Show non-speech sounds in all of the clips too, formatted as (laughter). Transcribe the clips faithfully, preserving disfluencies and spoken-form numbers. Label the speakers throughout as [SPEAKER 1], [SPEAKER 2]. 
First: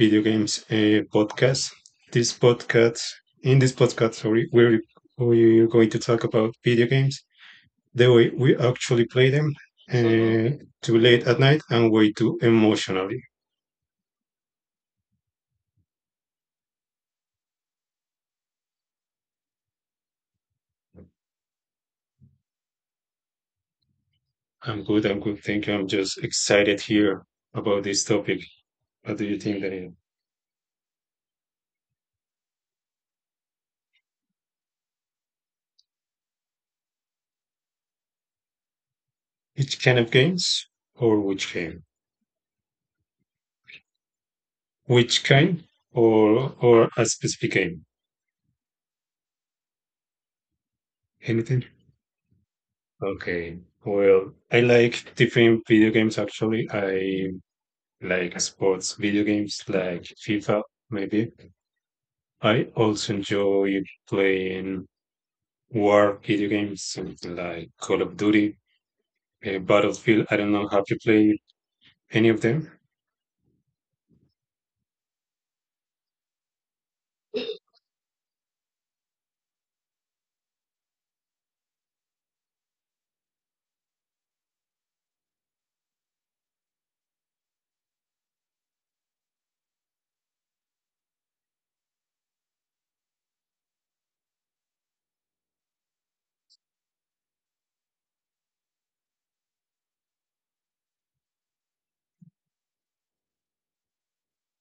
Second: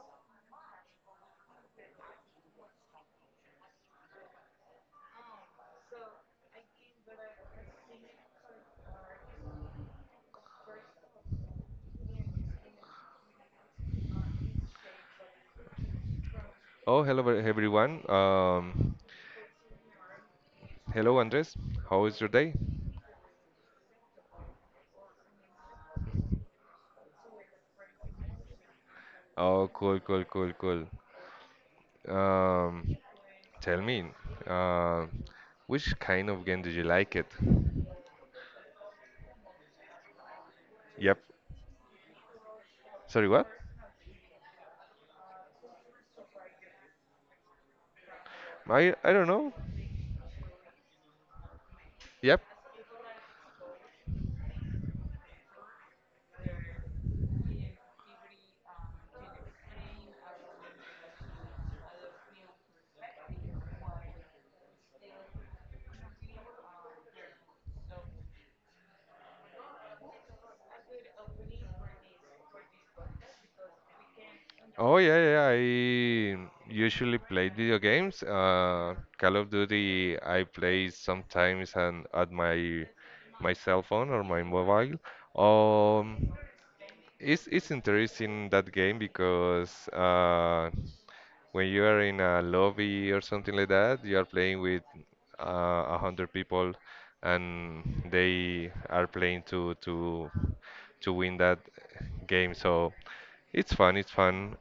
[SPEAKER 1] Video Games uh, podcast. This podcast, in this podcast, sorry, we're we're going to talk about video games, the way we actually play them, uh, too late at night and way too emotionally.
[SPEAKER 2] Oh, hello ver- everyone. Um, hello Andres. How is your day?
[SPEAKER 1] I'm good. I'm good. Thank you. I'm just excited here about this topic. What do you think,
[SPEAKER 2] Oh,
[SPEAKER 1] Daniel?
[SPEAKER 2] cool, cool, cool, cool. Um, tell me, uh, which kind of game did you like it?
[SPEAKER 1] Which kind of games
[SPEAKER 2] Yep.
[SPEAKER 1] or which game?
[SPEAKER 2] Sorry, what?
[SPEAKER 1] Which kind or or a specific game?
[SPEAKER 2] I I don't know.
[SPEAKER 1] Anything?
[SPEAKER 2] Yep.
[SPEAKER 1] Okay. Well, I like different video games actually. I like sports video games like FIFA, maybe. I also enjoy playing war video games something like Call of Duty, uh, Battlefield. I don't know, have you played any of them?
[SPEAKER 2] Oh yeah, yeah, yeah. I usually play video games. Uh, Call of Duty I play sometimes and at my my cell phone or my mobile. Um, It's it's interesting that game because uh, when you are in a lobby or something like that, you are playing with uh, a hundred people, and they are playing to to to win that game. So it's fun. It's fun.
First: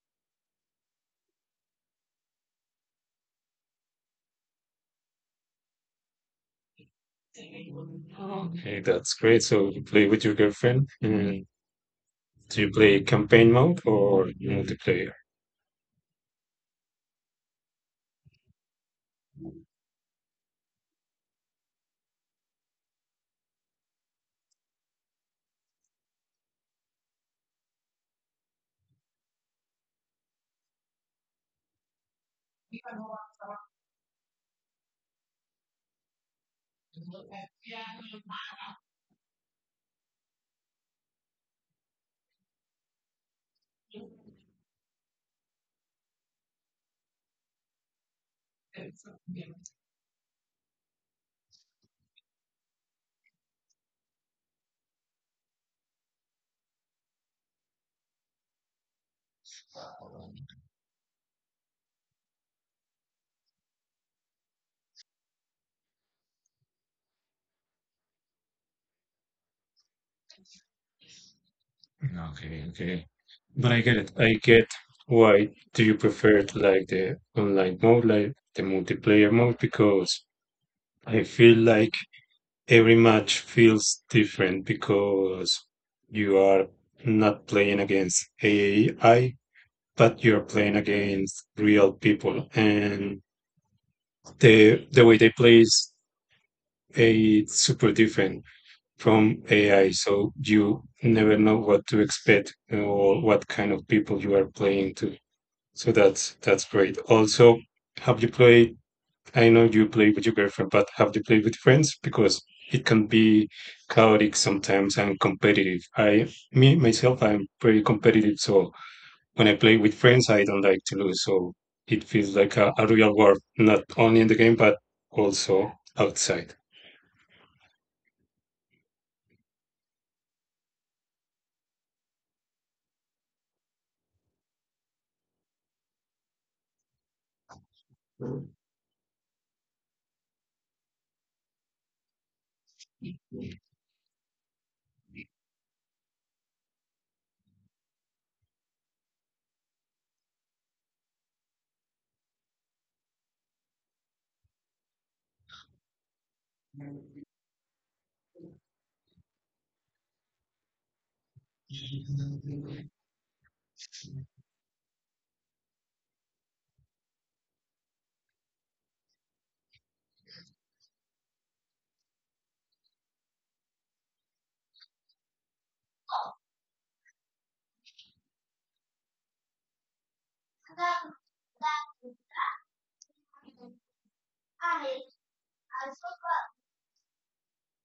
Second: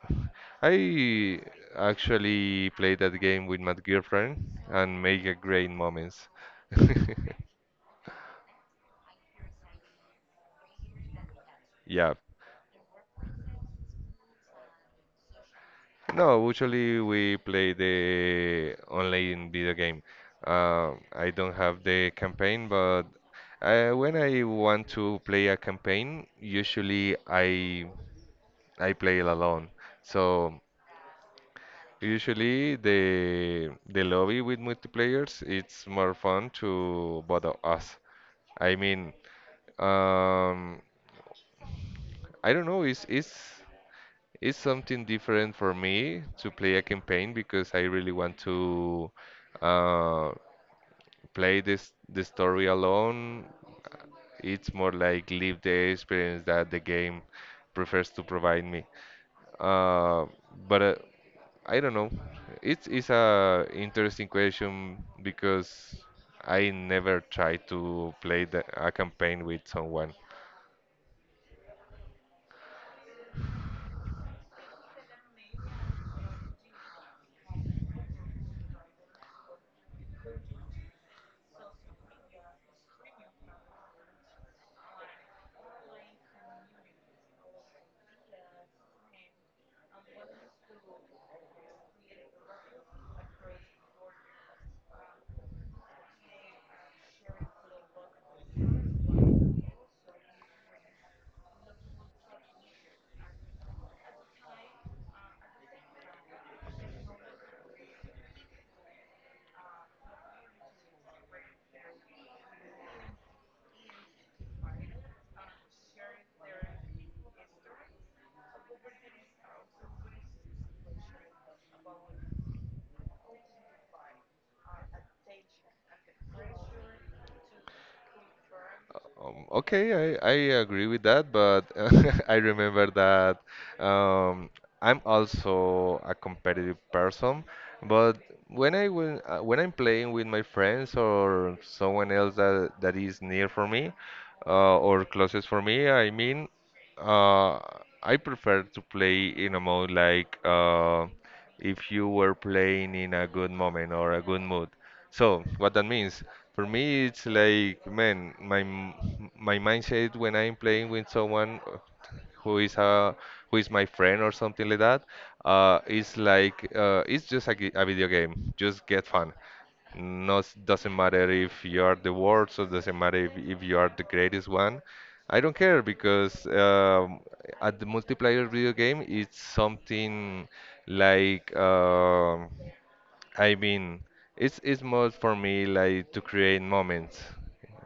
[SPEAKER 2] I actually played that game with my girlfriend and make a great moments. (laughs)
[SPEAKER 1] Okay, that's great. So you play with your girlfriend. And
[SPEAKER 2] Yeah.
[SPEAKER 1] do you play campaign mode or multiplayer?
[SPEAKER 2] No, usually we play the online video game. Uh, I don't have the campaign, but uh, when I want to play a campaign, usually I I play it alone. So usually the the lobby with multiplayers, it's more fun to both of us. I mean, um, I don't know. It's it's it's something different for me to play a campaign because I really want to uh, play this the story alone. It's more like live the experience that the game prefers to provide me. Uh, but uh, I don't know. It's it's a interesting question because I never tried to play the, a campaign with someone.
[SPEAKER 1] Okay, okay. But I get it. I get why do you prefer to like the online mode, like the multiplayer mode, because I feel like every match feels different because you are not playing against A I, but you're playing against real people, and the the way they play is eh, it's super different from A I. So you never know what to expect or what kind of people you are playing to. So that's that's great. Also, have you played? I know you play with your girlfriend, but have you played with friends? Because it can be chaotic sometimes and competitive. I, me myself, I'm pretty competitive, so when I play with friends, I don't like to lose. So it feels like a, a real war, not only in the game but also outside.
[SPEAKER 2] Um, okay, I, I agree with that, but (laughs) I remember that um, I'm also a competitive person. But when I will, uh, when I'm playing with my friends or someone else that, that is near for me uh, or closest for me, I mean, uh, I prefer to play in a mode like uh, if you were playing in a good moment or a good mood. So what that means for me, it's like man, my m- my mindset when I'm playing with someone uh, who is a who is my friend or something like that, uh, is like uh, it's just a, g- a video game. Just get fun. No, doesn't matter if you are the worst, or doesn't matter if, if you are the greatest one. I don't care because um, at the multiplayer video game, it's something like um I mean, it's it's more for me like to create moments.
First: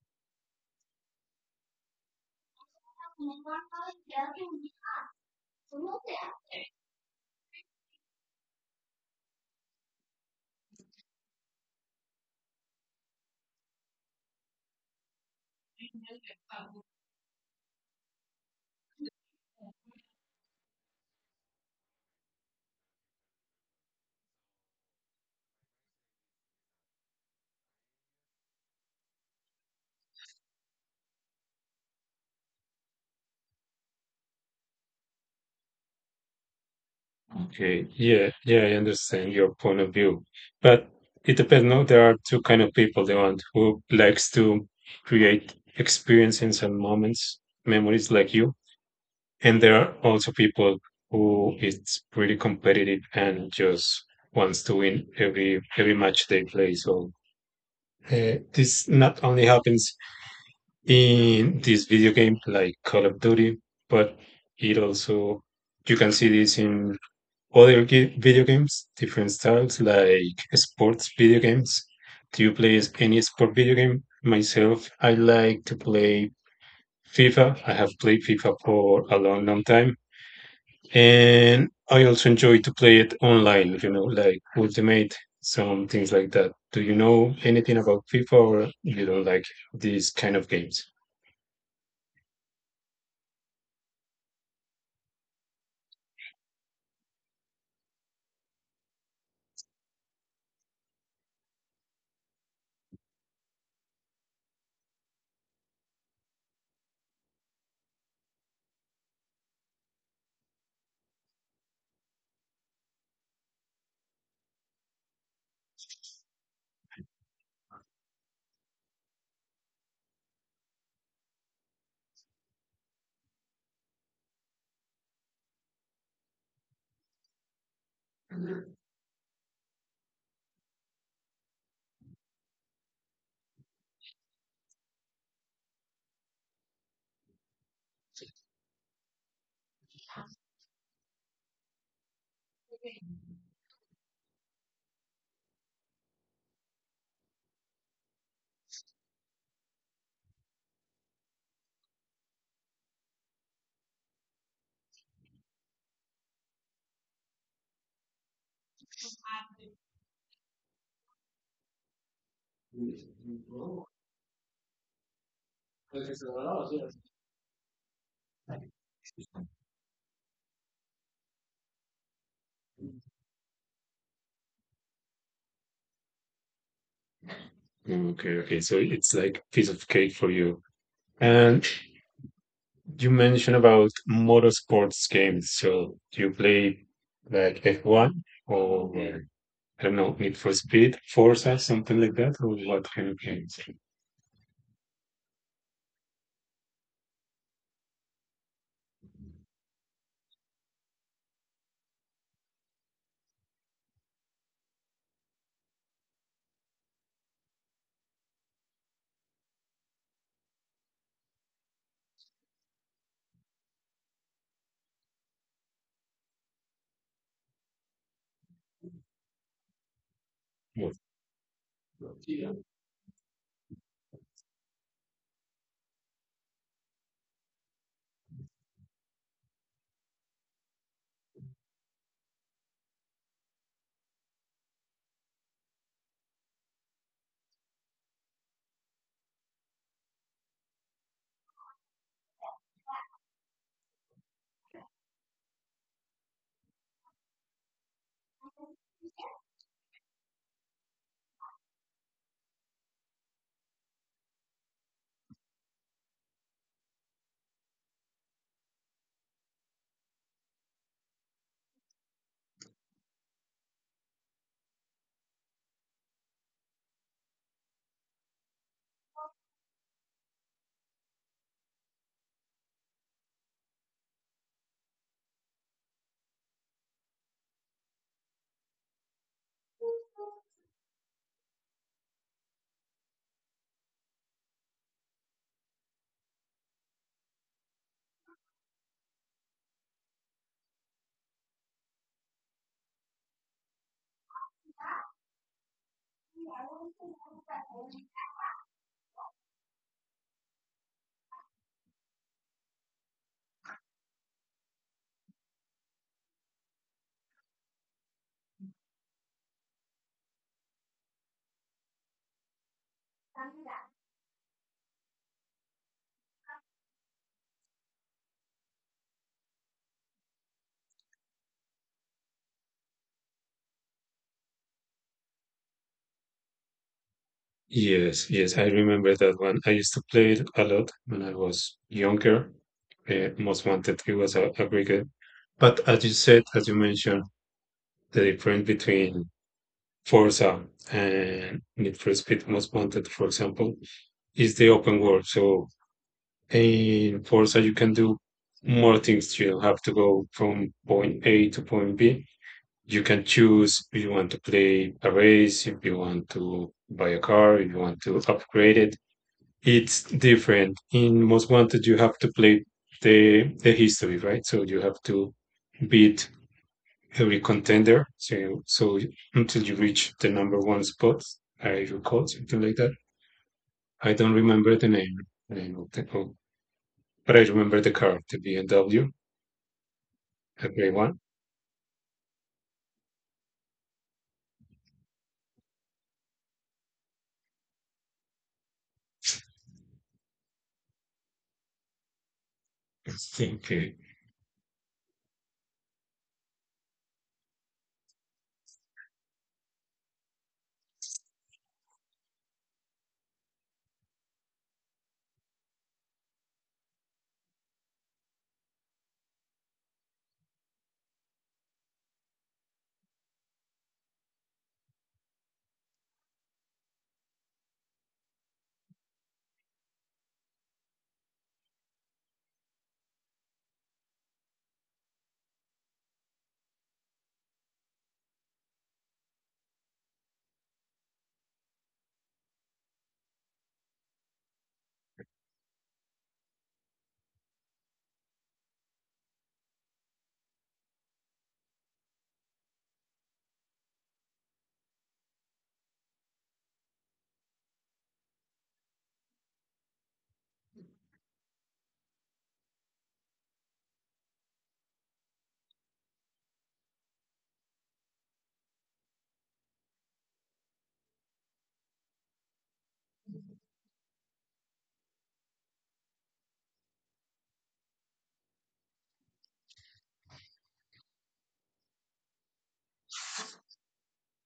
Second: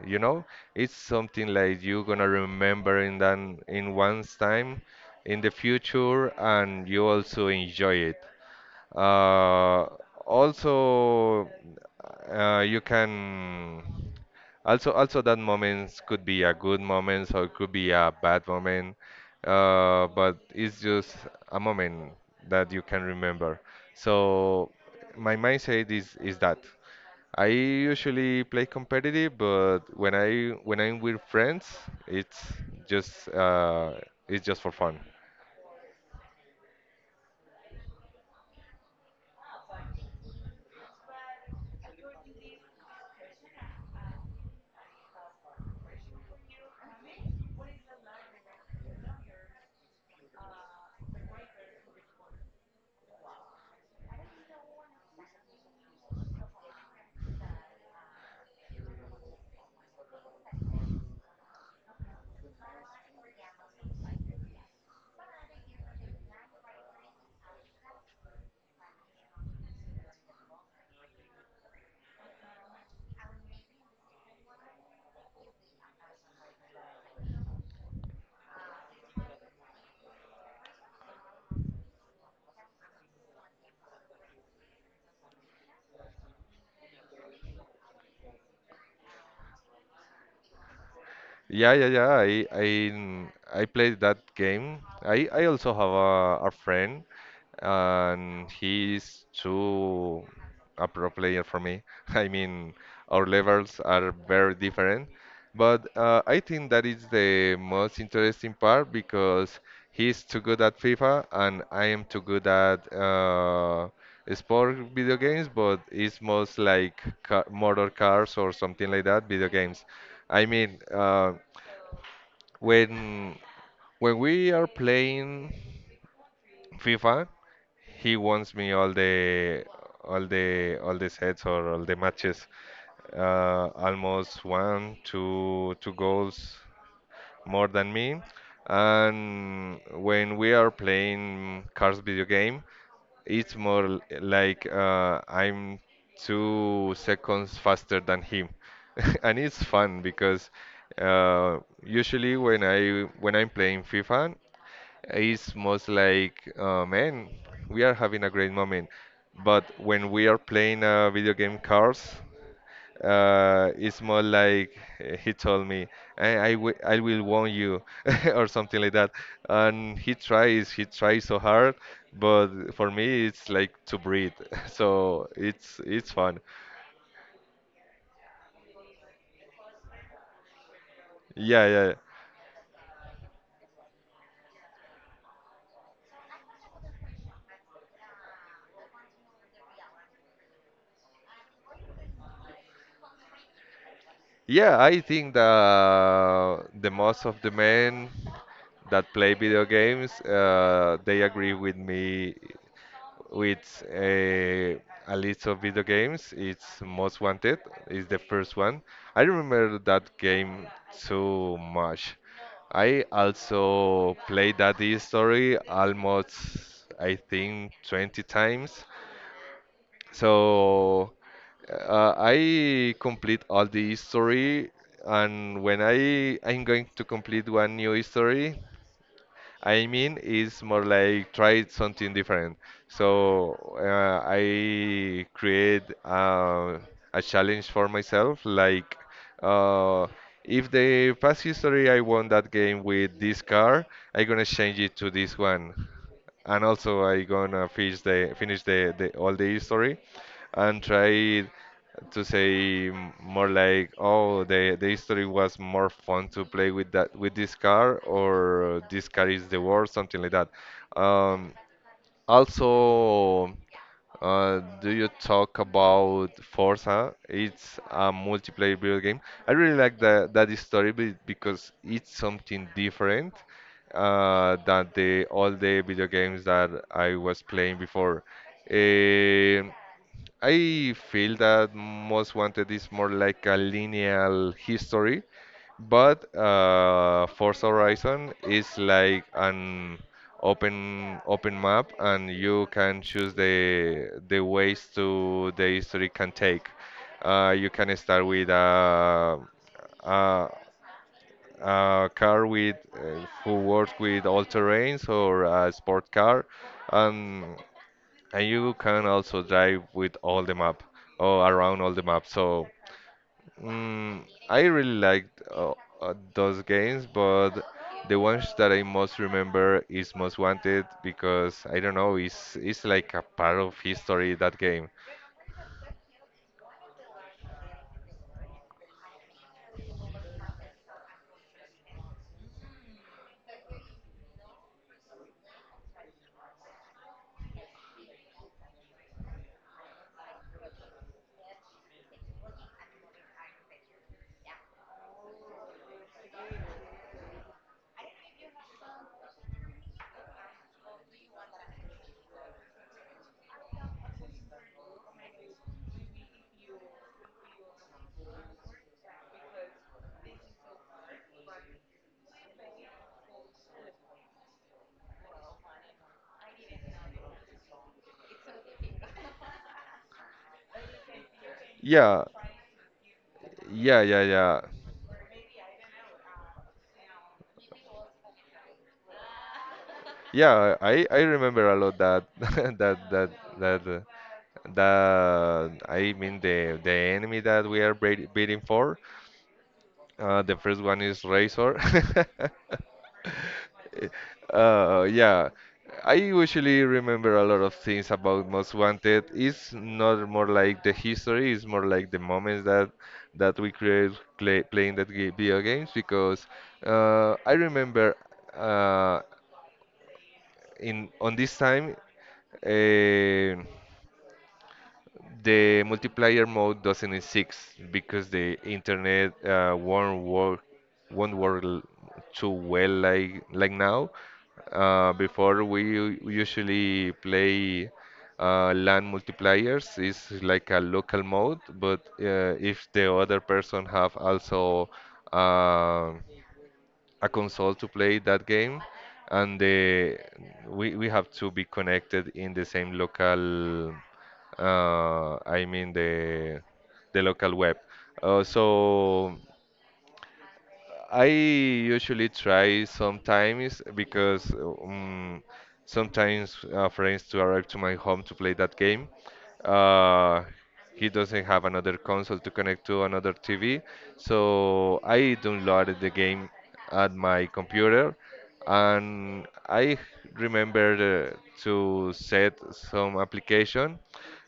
[SPEAKER 2] You know, it's something like you gonna remember in that in one's time in the future, and you also enjoy it. Uh, also, uh, you can also also that moments could be a good moment or it could be a bad moment, uh, but it's just a moment that you can remember. So my mindset is is that. I usually play competitive, but when I when I'm with friends, it's just uh, it's just for fun.
[SPEAKER 1] Okay, yeah, yeah, I understand your point of view, but it depends. No, there are two kind of people: the one who likes to create experiences and moments, memories, like you, and there are also people who is pretty competitive and just wants to win every every match they play. So uh, this not only happens in this video game like Call of Duty, but it also you can see this in other ge- video games, different styles like sports video games. Do you play s- any sport video game? Myself, I like to play FIFA. I have played FIFA for a long, long time. And I also enjoy to play it online, you know, like Ultimate, some things like that. Do you know anything about FIFA or you don't like these kind of games?
[SPEAKER 2] Yeah, yeah, yeah. I I I played that game. I I also have a, a friend, and he's too a pro player for me. (laughs) I mean, our levels are very different, but uh, I think that is the most interesting part because he's too good at FIFA and I am too good at uh, sport video games, but it's most like car motor cars or something like that, video games. I mean, uh, when when we are playing FIFA, he wants me all the all the all the sets or all the matches. Uh, almost one, two, two goals more than me. And when we are playing cars video game, it's more l- like uh, I'm two seconds faster than him, (laughs) and it's fun because uh, usually when I when I'm playing FIFA, it's most like, uh, man, we are having a great moment. But when we are playing uh, video game cars, uh,
[SPEAKER 1] Okay,
[SPEAKER 2] it's more like uh, he told me, I, I, wi- I will warn you, (laughs) or something like that. And he tries, he tries so hard, but for me, it's like to breathe. (laughs) So it's it's fun.
[SPEAKER 1] okay. So it's like piece of cake for you.
[SPEAKER 2] Yeah,
[SPEAKER 1] And
[SPEAKER 2] yeah.
[SPEAKER 1] you mentioned about motorsports games. So do you play like F one or uh, I don't know, Need for Speed, Forza, something like that, or what kind of games?
[SPEAKER 2] Yeah, I think that the most of the men that play video games, uh, they agree with me with a, a list of video games. It's Most Wanted is the first one. I remember that game so much. I also played that story almost, I think, twenty times. So uh,
[SPEAKER 1] Yes.
[SPEAKER 2] I complete all the history, and when I I'm going to complete one new history, I mean it's more like try something different. So uh, I create uh, a challenge for myself, like uh, if the past history I won that game with this car, I'm gonna change it to this one and also I gonna finish the finish the, the all the history and try to say m- more like oh the the history was more fun to play with that with this car or this car is the worst something like that. Um, also, uh, do you talk about Forza? It's a multiplayer video game. I really like that that story be- because it's something different uh, than the all the video games that I was playing before. Um I feel that Most Wanted is more like a lineal history, but uh, Forza Horizon is like an open open map, and you can choose the the ways to the history can take. Uh, you can start with uh, uh, a car with uh, who works with all terrains or a sport car, and and you can also drive with all the map or around all the map. So mm, I really liked uh, uh, those games, but the ones that I most remember is Most Wanted because I don't know, it's it's like a part of history that game.
[SPEAKER 1] Yes, yes, I remember that one. I used to play it a lot when I was younger. Uh, Most Wanted, it was a, a great game. But as you said, as you mentioned, the difference between Forza and Need for Speed Most Wanted, for example, is the open world. So in Forza, you can do more things. You don't have to go from point A to point B. You can choose if you want to play a race, if you want to buy a car, if you want to upgrade it it's different. In Most Wanted, you have to play the the history, right? So you have to beat every contender. So so until you reach the number one spot, I
[SPEAKER 2] Yeah,
[SPEAKER 1] recall something like that.
[SPEAKER 2] yeah,
[SPEAKER 1] I
[SPEAKER 2] yeah,
[SPEAKER 1] don't
[SPEAKER 2] yeah.
[SPEAKER 1] remember the name, the name of the oh, but I remember the car, the B M W, a
[SPEAKER 2] Yeah,
[SPEAKER 1] gray
[SPEAKER 2] I,
[SPEAKER 1] one.
[SPEAKER 2] I remember a lot that (laughs) that that that uh, that I mean the the enemy that we are bra- beating for. Uh, the first one is Razor. (laughs)
[SPEAKER 1] Okay,
[SPEAKER 2] Uh, yeah, I usually remember a lot of things about Most Wanted. It's not more like the history; it's more like the moments that that we create play, playing that ga- video games. Because uh, I remember uh, in on this time. eh, the multiplayer mode doesn't exist because the internet uh, won't work won't work l- too well like like now. Uh, before we u- usually play uh, LAN multipliers is like a local mode, but uh, if the other person have also uh, a console to play that game, and the we we have to be connected in the same local. Uh, I mean the the local web. Uh, so I usually try sometimes because um, sometimes uh, friends to arrive to my home to play that game. Uh, he doesn't have another console to connect to another T V, so I downloaded the game at my computer and I remembered uh, to set some application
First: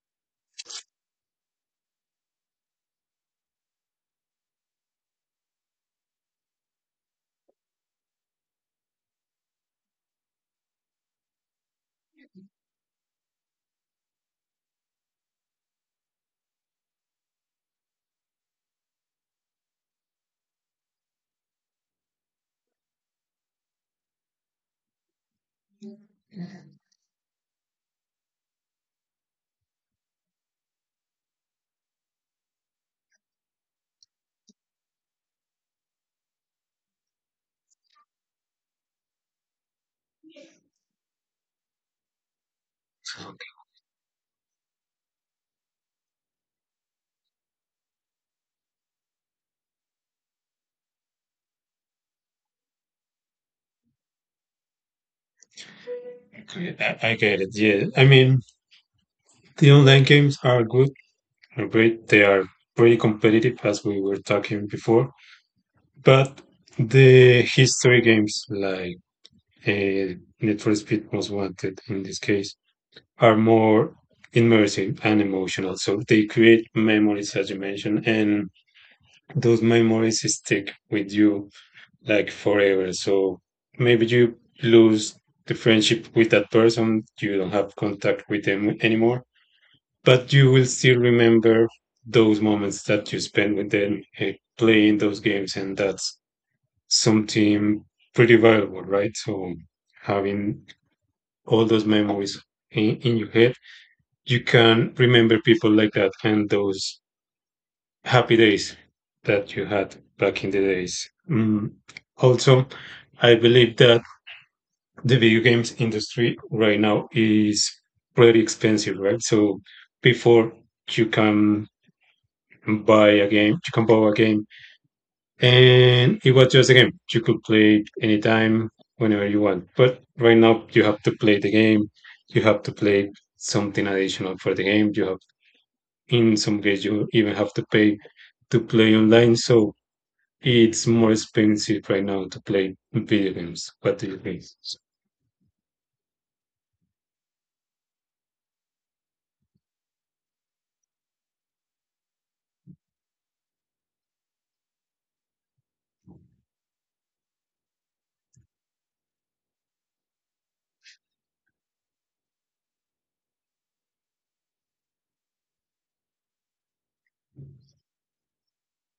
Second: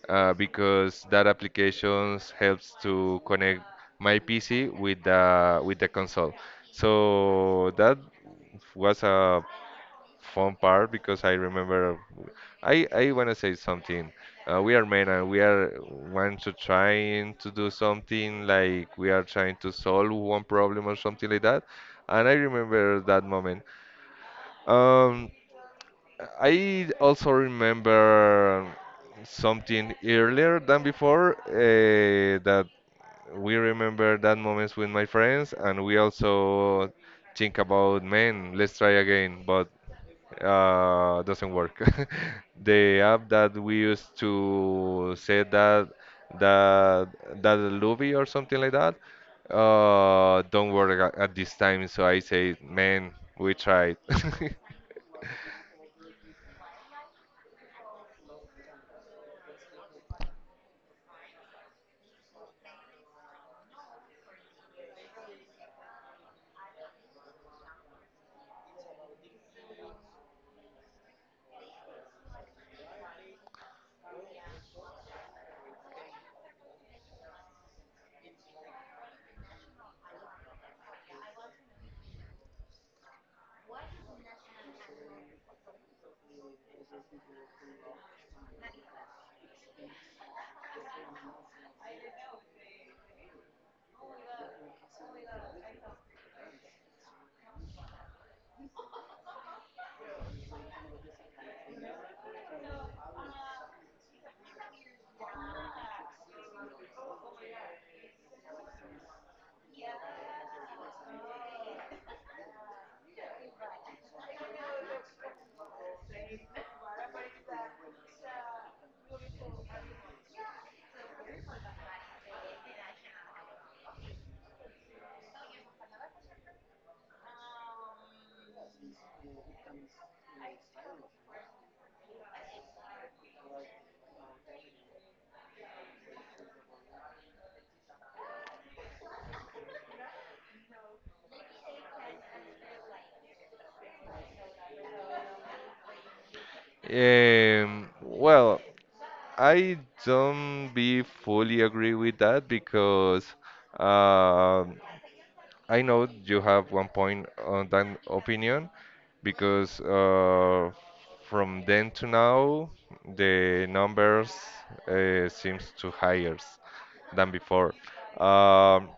[SPEAKER 2] uh, because that applications helps to connect my P C with the with the console. So that was a fun part because I remember I I want to say something. Uh, we are men and we are want to trying to do something like we are trying to solve one problem or something like that. And I remember that moment. Um, I also remember something earlier than before uh, that we remember that moments with my friends, and we also think about, man, let's try again, but uh, doesn't work. (laughs) The app that we used to say that that that Luby or something like that, uh, don't work at, at this time. So I say, man, we tried. (laughs)
[SPEAKER 1] okay, I I get it. Yeah, I mean the online games are good, are great. They are pretty competitive, as we were talking before. But the history games like uh, Need for Speed Most Wanted in this case are more immersive and emotional. So they create memories, as you mentioned, and those memories stick with you like forever. So maybe you lose the friendship with that person, you don't have contact with them anymore, but you will still remember those moments that you spend with them uh, playing those games, and that's something pretty valuable, right? So having all those memories in, in your head, you can remember people like that and those happy days that you had back in the days. Mm. Also, I believe that the video games industry right now is pretty expensive, right? So before you can buy a game, you can buy a game and it was just a game. You could play it anytime, whenever you want. But right now, you have to play the game. You have to play something additional for the game. You have, in some cases, you even have to pay to play online. So it's more expensive right now to play video games. What do you think?
[SPEAKER 2] Um, well, I don't be fully agree with that because um I know you have one point on that opinion because uh, from then to now the numbers uh, seems to higher than before. Um,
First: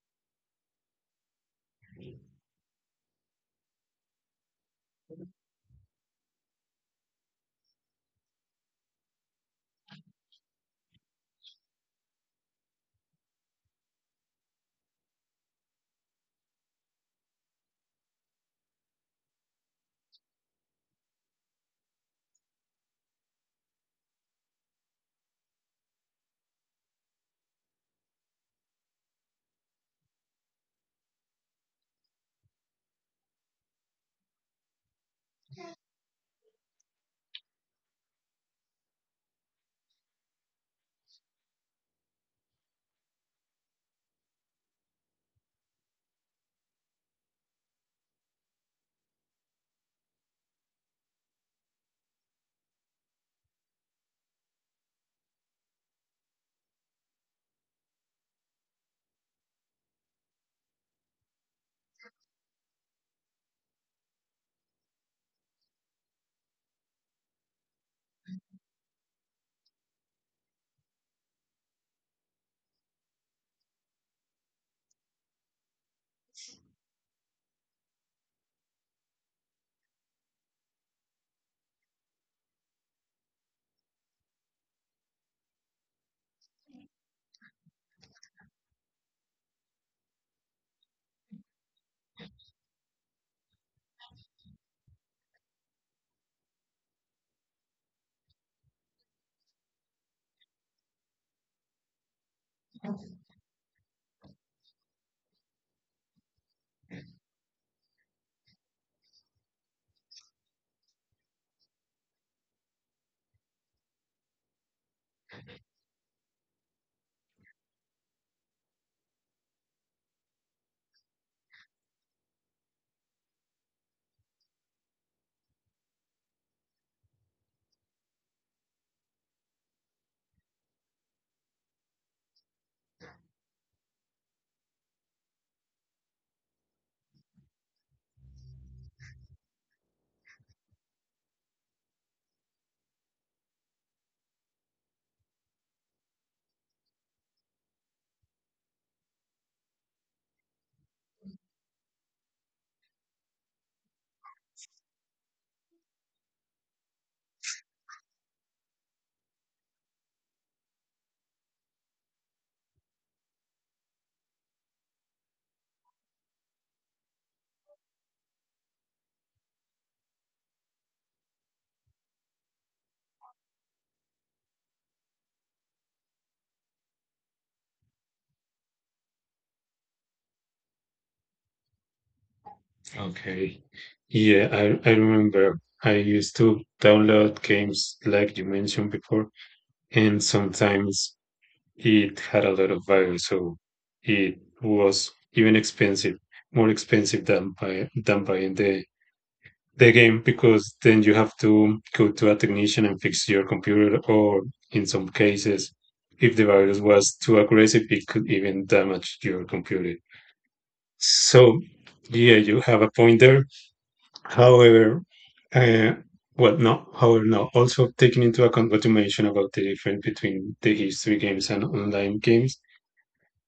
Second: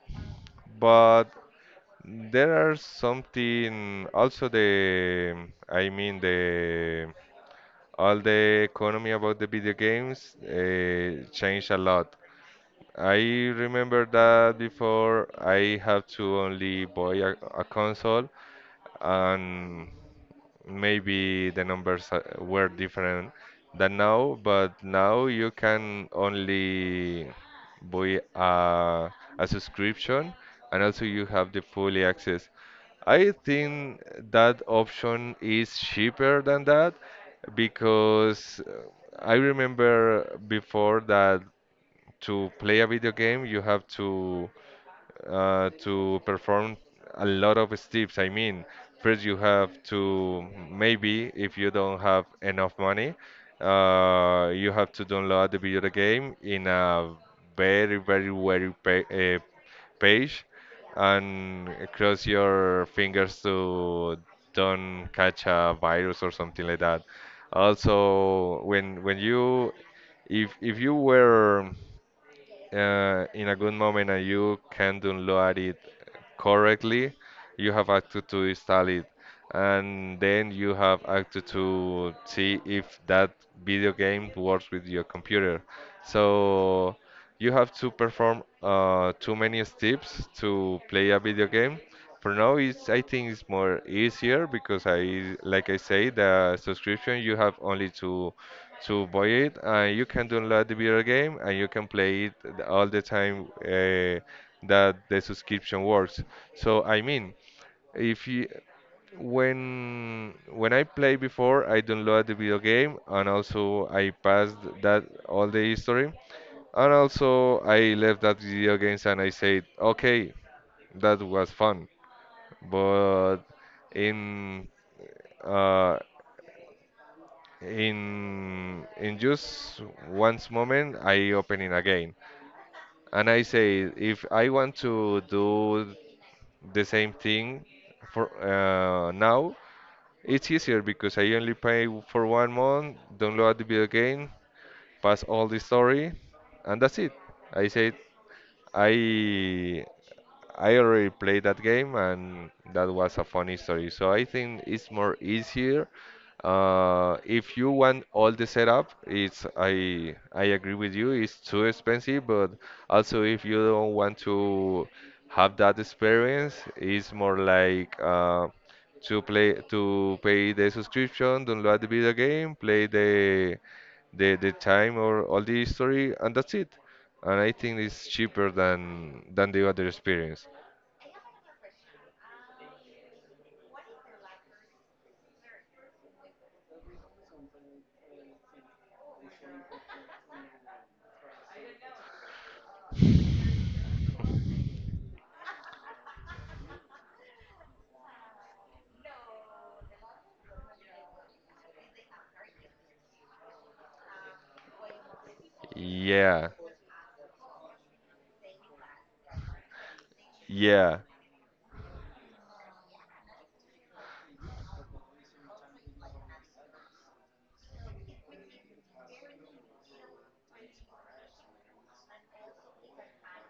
[SPEAKER 2] but there are something also the I mean the all the economy about the video games uh, changed a lot. I remember that before I have to only buy a, a console and maybe the numbers uh, were different than now, but now you can only buy a, a subscription and also you have the fully access. I think that option is cheaper than that because uh, I remember before that to play a video game you have to uh, to perform a lot of steps. I mean, first you have to maybe if you don't have enough money, uh, you have to download the video game in a very very very pa- uh, page and cross your fingers to don't catch a virus or something like that. Also, when when you if if you were uh, in a good moment and you can download it correctly, you have access to install it. And then you have access to see if that video game works with your computer. So you have to perform uh, too many steps to play a video game. For now, it's I think it's more easier because I, like I say, the subscription you have only to to buy it, and you can download the video game and you can play it all the time uh, that the subscription works. So I mean, if you, when when I play before, I download the video game and also I passed that all the history, and also I left that video games and I said, okay, that was fun. But in uh, in in just once moment I open it again and I say if I want to do the same thing for uh, now. It's easier because I only pay for one month, download the video game, pass all the story, and that's it. I said I I already played that game and that was a funny story. So I think it's more easier. Uh, if you want all the setup, it's I I agree with you. It's too expensive, but also if you don't want to have that experience, it's more like uh, to play to pay the subscription, download the video game, play the the the time or all the history, and that's it. And I think it's cheaper than than the other experience.
[SPEAKER 1] Okay. Yeah, I, I remember I used to download games like you mentioned before, and sometimes it had a lot of value, so it was even expensive, more expensive than by than buying the the game because then you have to go to a technician and fix your computer, or in some cases, if the
[SPEAKER 2] Yeah,
[SPEAKER 1] virus was too aggressive, it could even damage your computer.
[SPEAKER 2] yeah,
[SPEAKER 1] So, yeah, you have a point there. However, uh, well, no, however, no. Also, taking into account what you mentioned about the difference between the history games and online games,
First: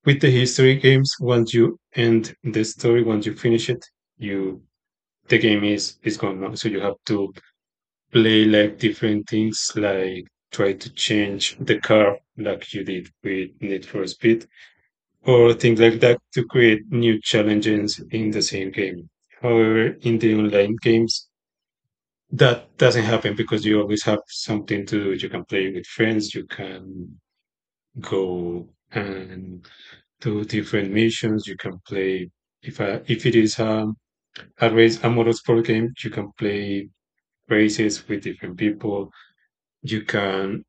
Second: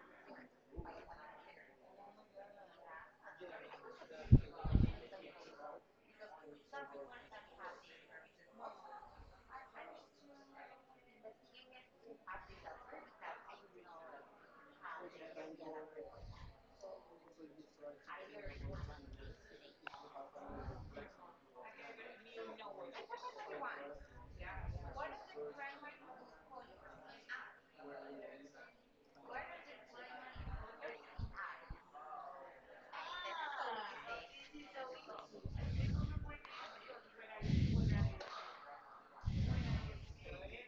[SPEAKER 1] with the history games, once you end the story, once you finish it, you the game is is gone now. So you have to play like different things, like try to change the car, like you did with Need for Speed, or things like that, to create new challenges in the same game. However, in the online games, that doesn't happen because you always have something to do. You can play with friends, you can go and two different missions. You can play if I, if it is um, a race a motorsport game, you can play races with different people. You can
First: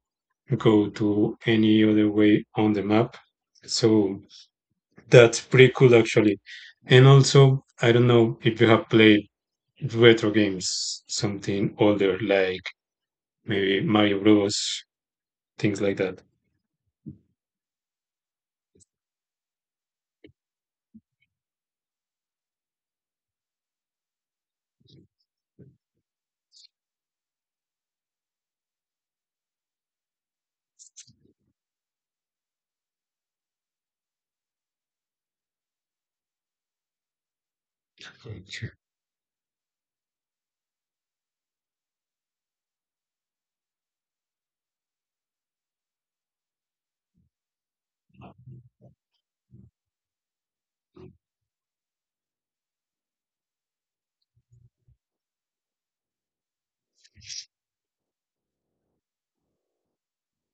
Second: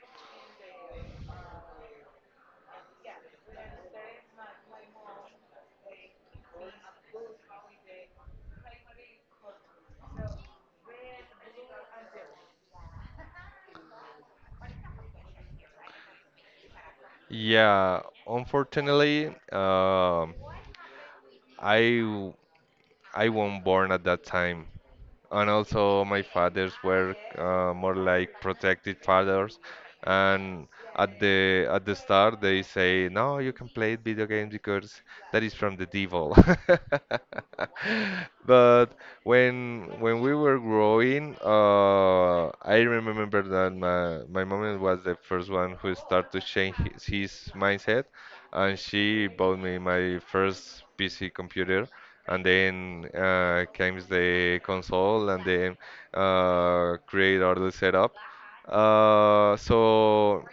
[SPEAKER 1] go to any other way on the map. So that's pretty cool actually. And also, I don't know if you have played retro games, something older like maybe Mario Bros, things like that.
[SPEAKER 2] yeah. Unfortunately, um, I w- I wasn't born at that time, and also my fathers were uh, more like protective fathers. And at the at the start they say, no, you can play video games because that is from the devil (laughs)
[SPEAKER 1] Okay.
[SPEAKER 2] but when when we were growing, uh, I remember that my, my mom was the first one who started to change his, his mindset, and she bought me my first P C computer. And then uh, comes the console, and then uh, create all the setup. Uh, so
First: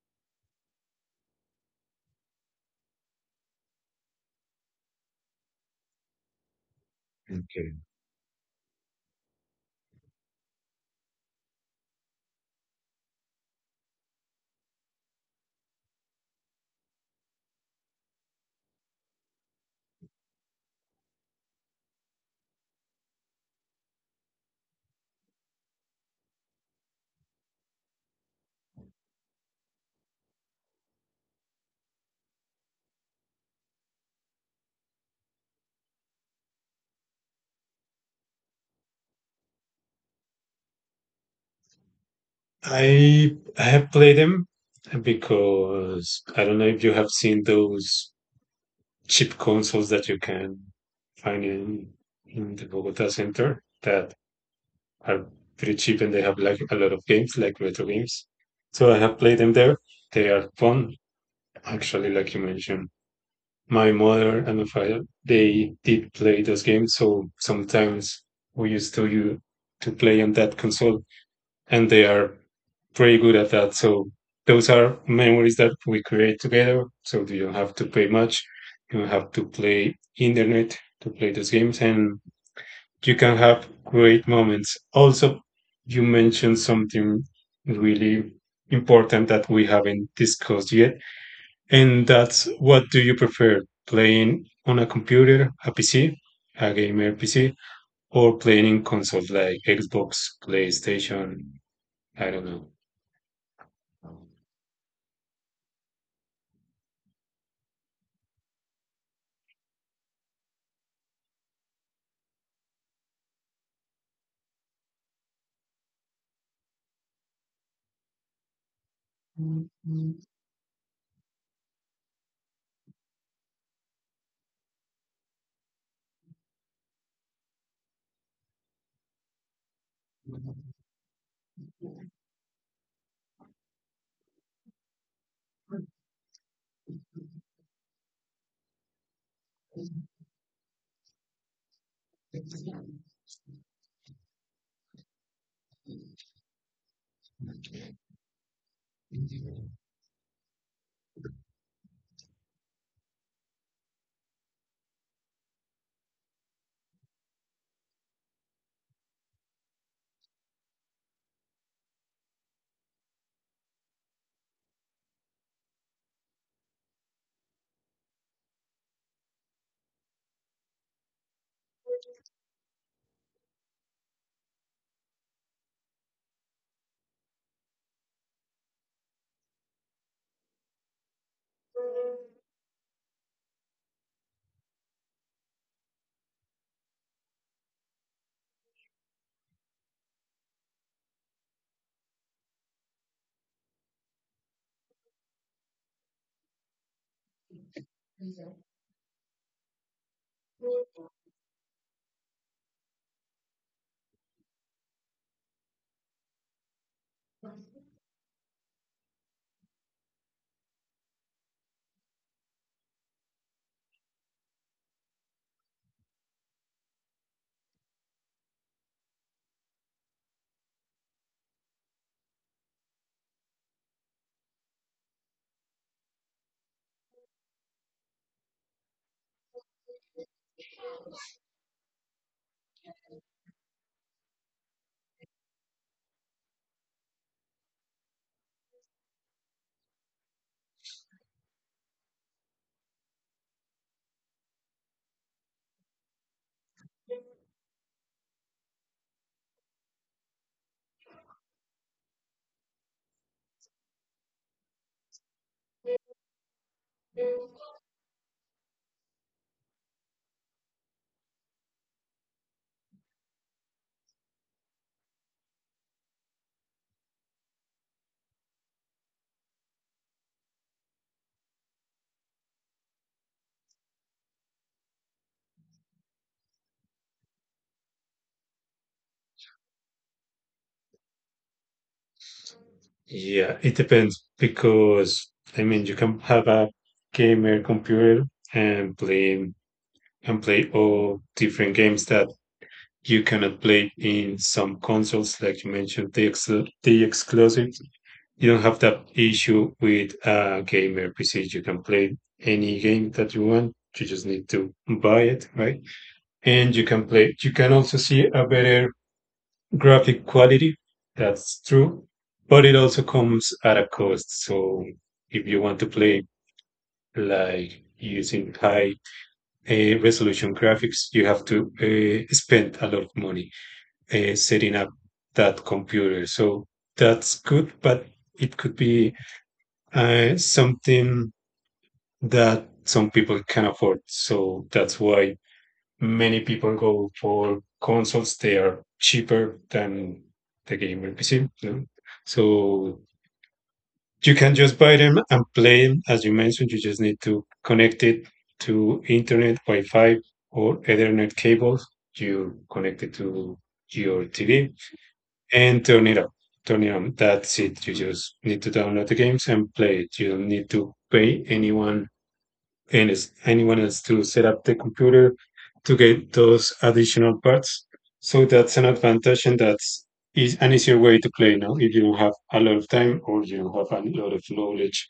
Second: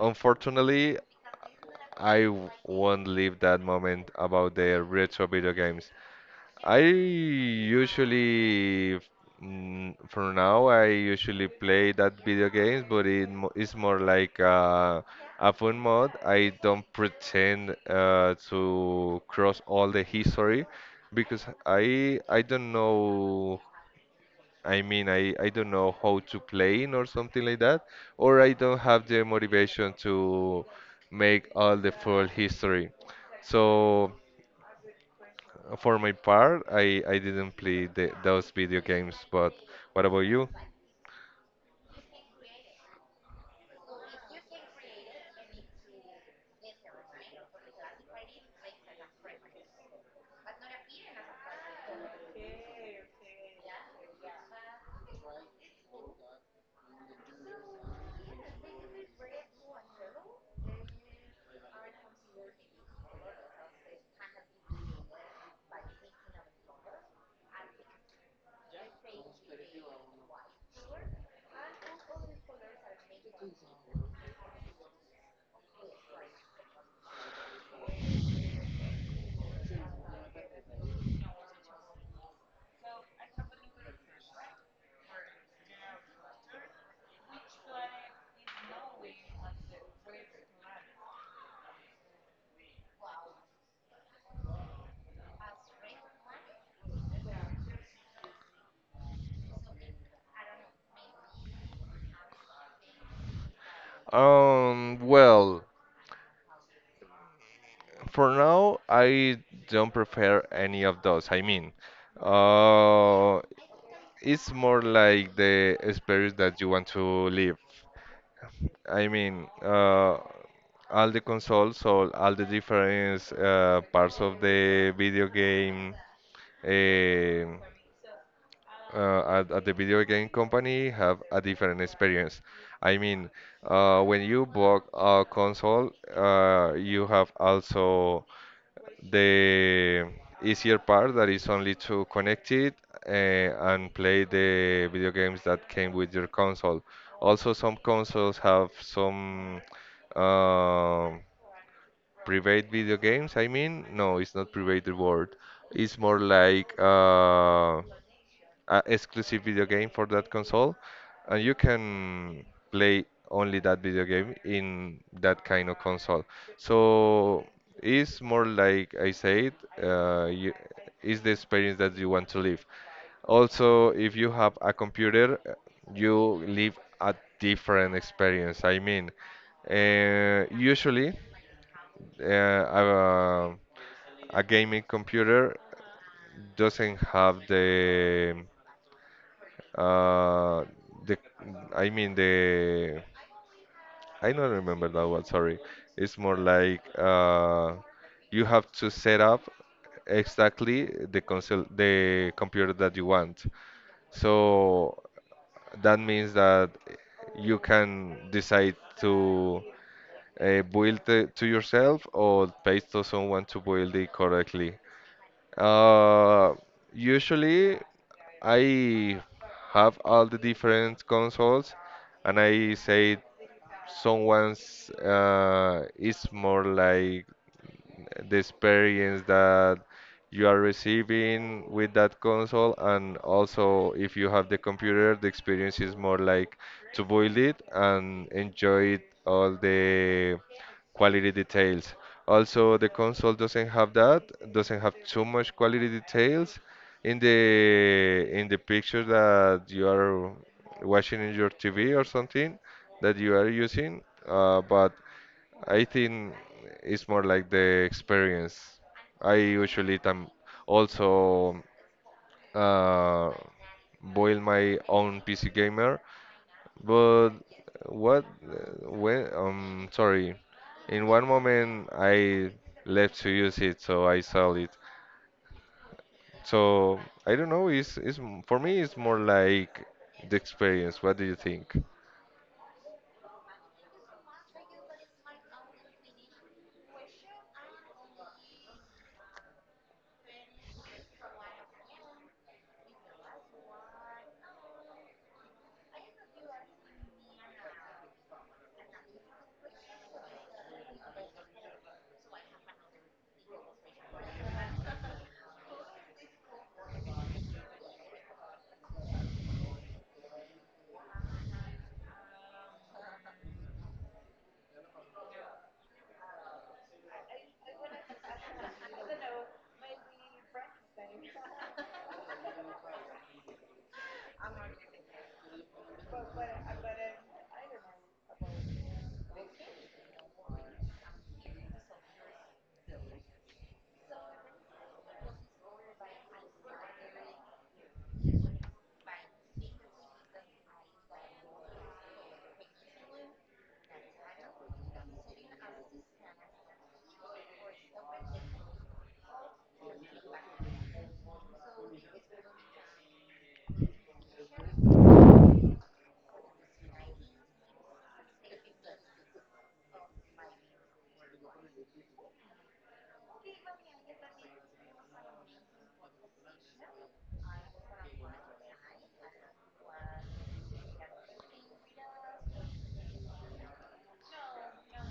[SPEAKER 2] unfortunately, I w- won't leave that moment about the retro video games. I
[SPEAKER 1] Okay.
[SPEAKER 2] usually, mm, for now, I usually play that video games, but it mo it's more like uh, a fun mode. I don't pretend uh, to cross all the history because I I don't know. I mean, I I don't know how to play in or something like that, or I don't have the motivation to make all the full history. So. Uh, For my part, I, I didn't play the, those video games, but what about you?
[SPEAKER 1] I have played them because I don't know if you have seen those cheap consoles that you can find in, in the Bogota center that are pretty cheap and they have like a lot of games, like retro games. So I have played them there. They are fun, actually, like you mentioned. My mother and my father, they did play those games, so sometimes we used to you to play on that console and they are pretty good at that. So those are memories that we create together. So you don't have to pay much. You don't have to play internet to play those games, and you can have great moments. Also, you mentioned something really important that we haven't discussed yet, and that's what do you prefer playing on a computer, a P C, a gamer P C, or playing in console like Xbox, PlayStation? I don't know.
[SPEAKER 2] Um, well, for now, I don't prefer any of those. I mean, uh, it's more like the experience that you want to live. I mean, uh, all the consoles, all, all the different uh, parts of the video game. eh, uh, at, at the video game company have a different experience. I mean, uh, when you bought a console, uh, you have also the easier part that is only to connect it uh, and play the video games that came with your console. Also, some consoles have some um private video games. I mean, no, it's not private word. It's more like uh, uh, exclusive video game for that console, and you can play only that video game in that kind of console. So it's more like I said, uh, you, it's the experience that you want to live. Also, if you have a computer, uh, you live a different experience. I mean, uh, usually uh, a, a gaming computer doesn't have the uh, the I mean the I don't remember that one. Sorry, it's more like uh, you have to set up exactly the console, the computer that you want. So that means that you can decide to uh, build it to yourself or pay to someone to build it correctly. Uh, Usually I have all the different consoles, and I say someone's uh, is more like the experience that you are receiving with that console. And also if you have the computer, the experience is more like to build it and enjoy it, all the quality details. Also, the console doesn't have that, doesn't have too much quality details in the in the picture that you are watching in your T V or something that you are using. Uh, but I think it's more like the experience. I usually tam also uh, boil my own P C gamer, but what uh, when um sorry, in one moment I left to use it, so I sold it. So I don't know. It's it's m- for me it's more like the experience. What do you think?
[SPEAKER 1] Yeah, it depends because I mean you can have a gamer computer and play and play all different games that you cannot play in some consoles, like you mentioned, the ex the exclusives. You don't have that issue with a gamer P C. You can play any game that you want. You just need to buy it, right? And you can play. You can also see a better graphic quality. That's true, but it also comes at a cost. So if you want to play like using high uh, resolution graphics, you have to uh, spend a lot of money uh, setting up that computer. So that's good, but it could be uh, something that some people can afford. So that's why many people go for consoles. They are cheaper than the gamer P C. You know? So you can just buy them and play them. As you mentioned, you just need to connect it to internet, Wi-Fi, or Ethernet cables. You connect it to your T V and turn it up. Turn it on. That's it. You just need to download the games and play it. You don't need to pay anyone and is anyone else to set up the computer to get those additional parts. So that's an advantage, and that's is an easier way to play now. If you don't have a lot of time or you don't have a lot of knowledge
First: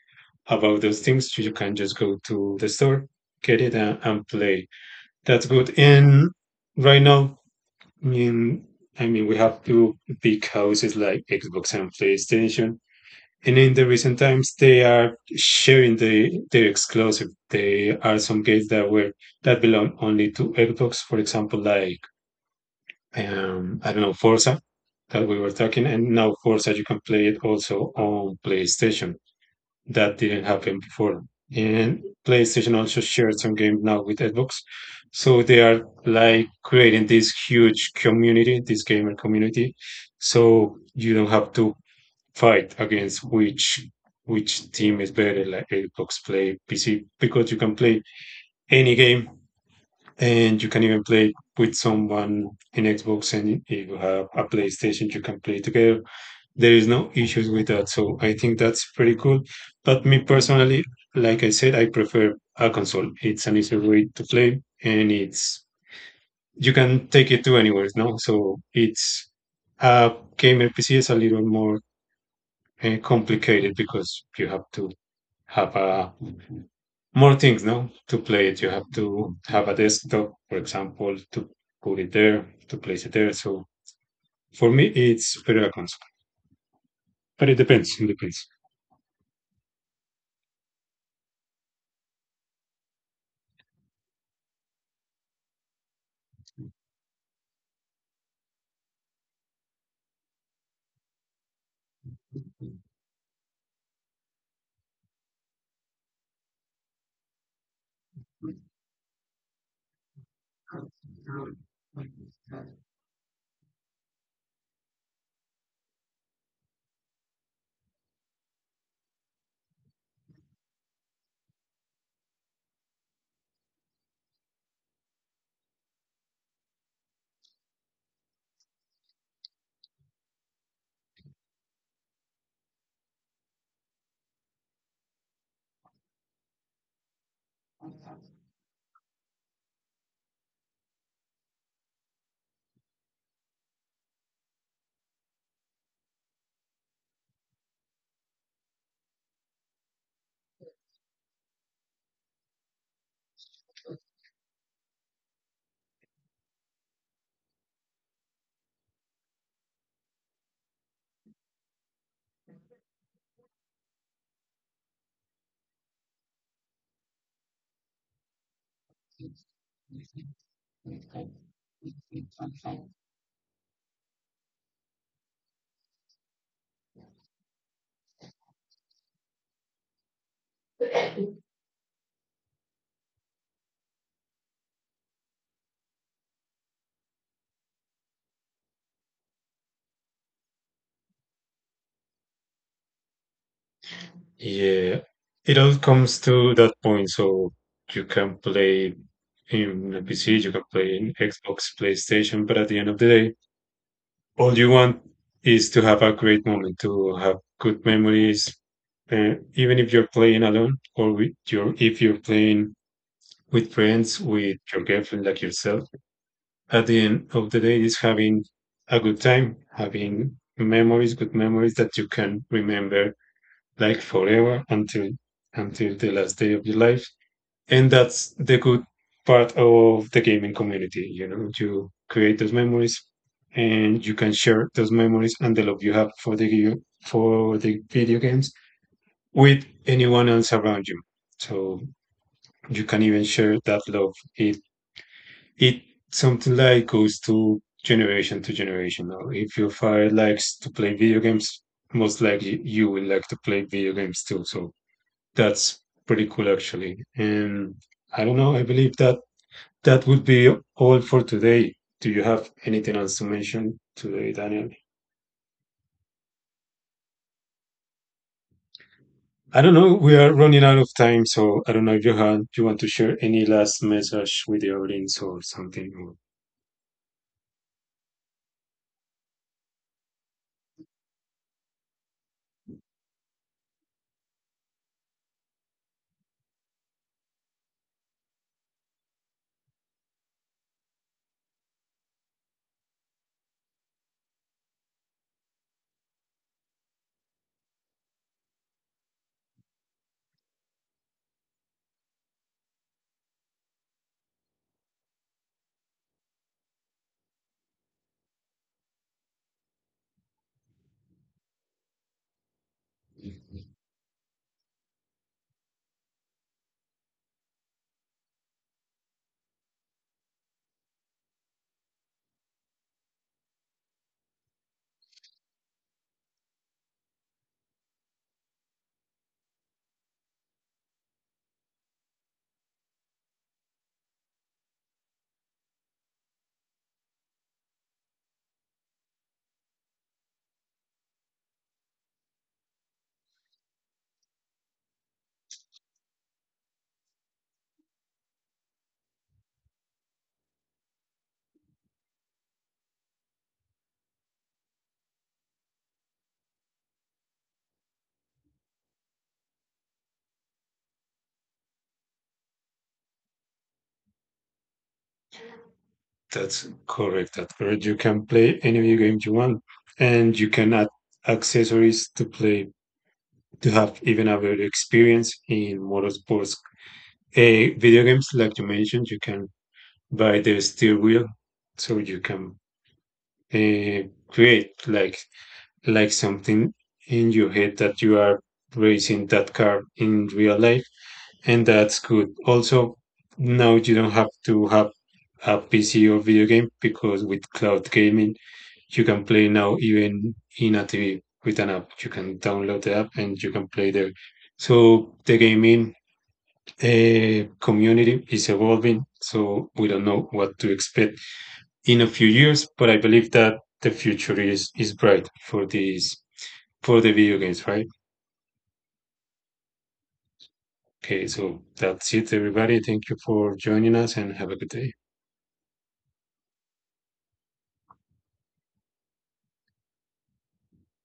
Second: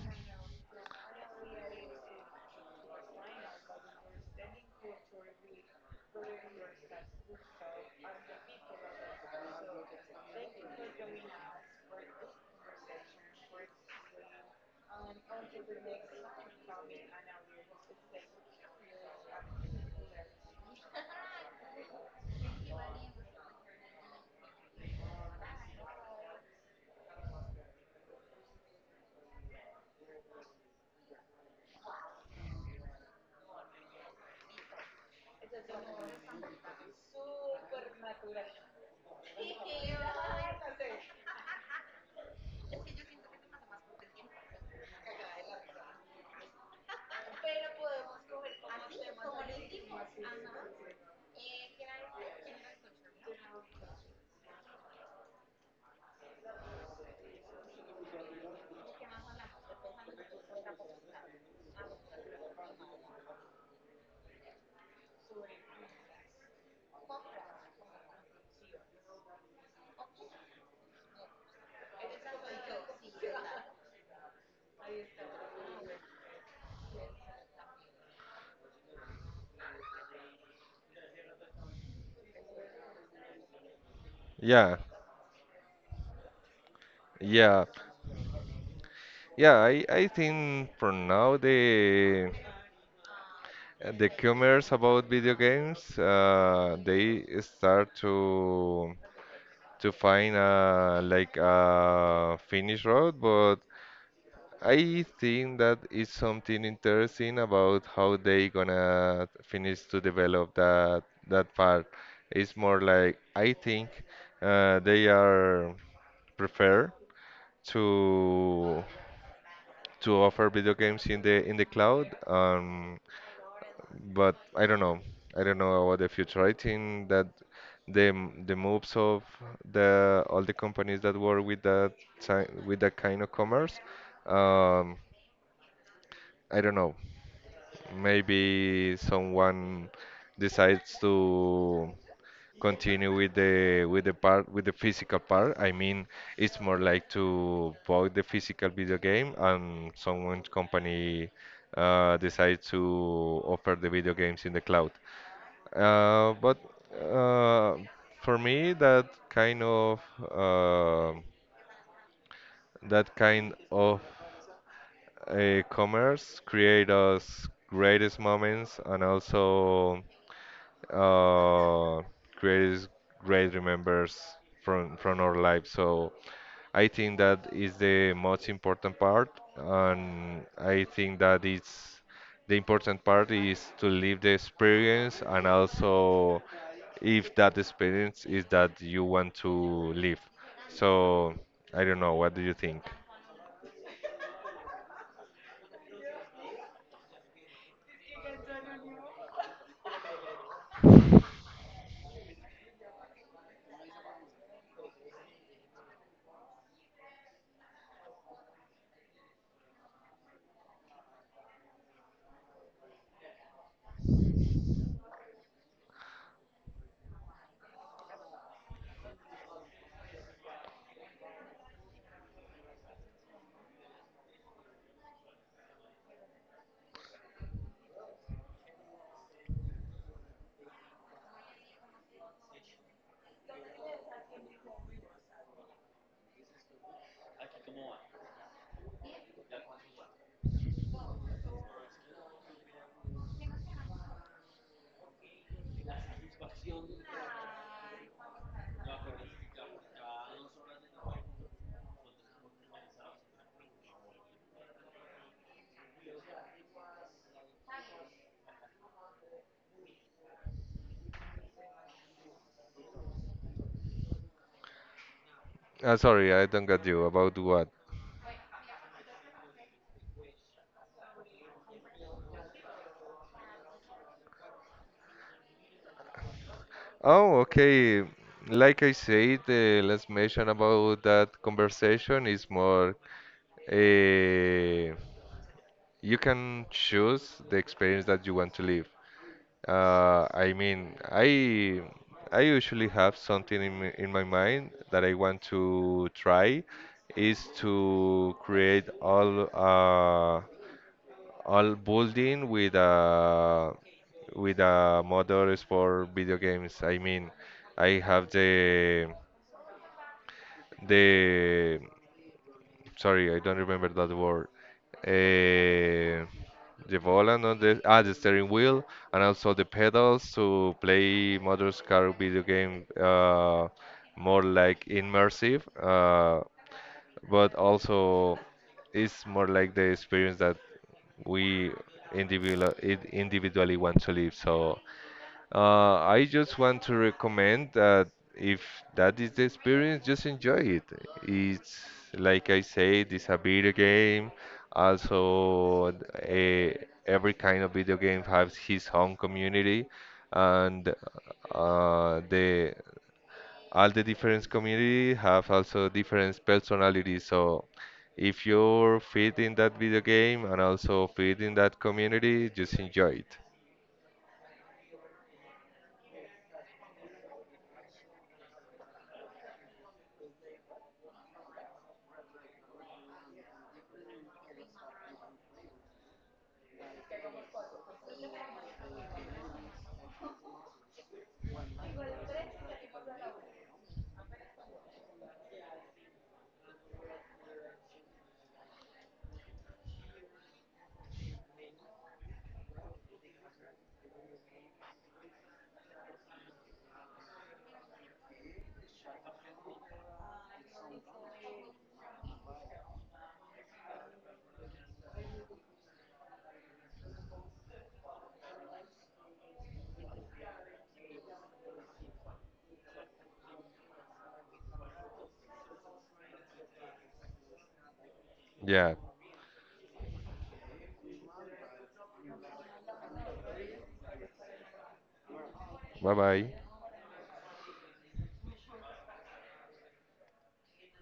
[SPEAKER 1] about those things, you can just go to the store, get it, and, and play. That's good. And right now, I mean, I mean, we have two big houses like Xbox and PlayStation, and in the recent times, they are sharing the their exclusive. There are some games that were that belong only to Xbox, for example, like um, I don't know Forza that we were talking, and now Forza you can play it also on PlayStation. That didn't happen before. And PlayStation also shared some games now with Xbox, so they are like creating this huge community, this gamer community. So you don't have to fight against which which team is better like Xbox play P C because you can play any game and you can even play with someone in Xbox and if you have a PlayStation you can play together. There is no issues with that. So I think that's pretty cool. But me personally, like I said, I prefer a console. It's an easier way to play and it's you can take it to anywhere, no? So it's a gamer P C is a little more eh, complicated because you have to have uh, more things, no? To play it, you have to have a desktop, for example, to put it there, to place it there. So for
[SPEAKER 2] Yeah,
[SPEAKER 1] me, it's better a console, but it
[SPEAKER 2] yeah,
[SPEAKER 1] depends. It depends.
[SPEAKER 2] yeah. I I think for now the And the cumers about video games, uh, they start to to find uh, like a finish road, but I think that is something interesting about how they gonna finish to develop that that part. It's more like I think uh, they are prefer to to offer video games in the in the cloud. Um, but I don't know. I don't know about the future. I think that the m- the moves of the all the companies that work with that ti- with that kind of commerce, um, I don't know. Maybe someone decides to continue with the with the part with the physical part. I mean, it's more like to buy the physical video game, and someone's company uh, decides to offer the video games in the cloud. Uh, but uh, for me, that kind of uh, that kind of uh, commerce create us greatest moments, and also uh, greatest great remembers from from our life. So I think that is the most important part, and I think that it's the important part is to live the experience, and also if that experience is that you want to live. So I don't know. What do you think?
[SPEAKER 1] Yeah, it all comes to that point. So you can play in a P C, you can play in Xbox, PlayStation, but at the end of the day, all you want is to have a great moment, to have good memories, uh, even if you're playing alone or with your if you're playing with friends, with your girlfriend, like yourself. At the end of the day, is having a good time, having memories, good memories that you can remember like forever until until the last day of your life and that's the good part of the gaming community. You know, you create those memories, and you can share those memories and the love you have for the for the video games with anyone else around you. So you can even share that love. It it something like goes to generation to generation. Now, if your father likes to play video games, most likely you will like to play video games too. So that's pretty cool actually. And I don't know. I believe that that would be all for today. Do you have anything else to mention today, Daniel?
[SPEAKER 2] Uh, sorry, I don't get you about what.
[SPEAKER 1] I don't know. We are running out of time, so I don't know if you have, you want to share any last message with the audience or something.
[SPEAKER 2] Oh, okay. Like I said, the last mention about that conversation is more uh, you can choose the experience that you want to live. Uh, I mean, I I usually have something in my, in my mind that I want to try is to create all uh, all building with a with a model for video games. I mean, I have the the sorry, I don't remember that word. Uh, the volant on the ah the steering wheel and also the pedals to play Motors Car video game, uh, more like immersive. Uh, but also it's more like the experience that we individual individually want to live. So uh, I just want to recommend that if that is the experience, just enjoy it. It's like I said, it's a video game. Also, a, every kind of video game has his own community, and uh, the all the different community have also different personalities. So, if you're fit in that video game and also fit in that community, just enjoy it.
[SPEAKER 1] That's correct. At Bird, you can play any video game you want, and you can add accessories to play to have even a better experience in motorsports. Uh, video games, like you mentioned, you can buy the steering wheel, so you can uh, create like like something in your head that you are racing that car in real life, and that's good. Also, now you don't have to have a P C or video game because with cloud gaming, you can play now even in a T V with an app. You can download the app and you can play there. So the gaming uh, community is evolving, so we don't know what to expect in a few years, but I believe that the future is is bright for this for the video games, right?
[SPEAKER 2] Yeah.
[SPEAKER 1] Okay, so that's it, everybody. Thank you for joining us and have a good day.
[SPEAKER 2] Bye bye.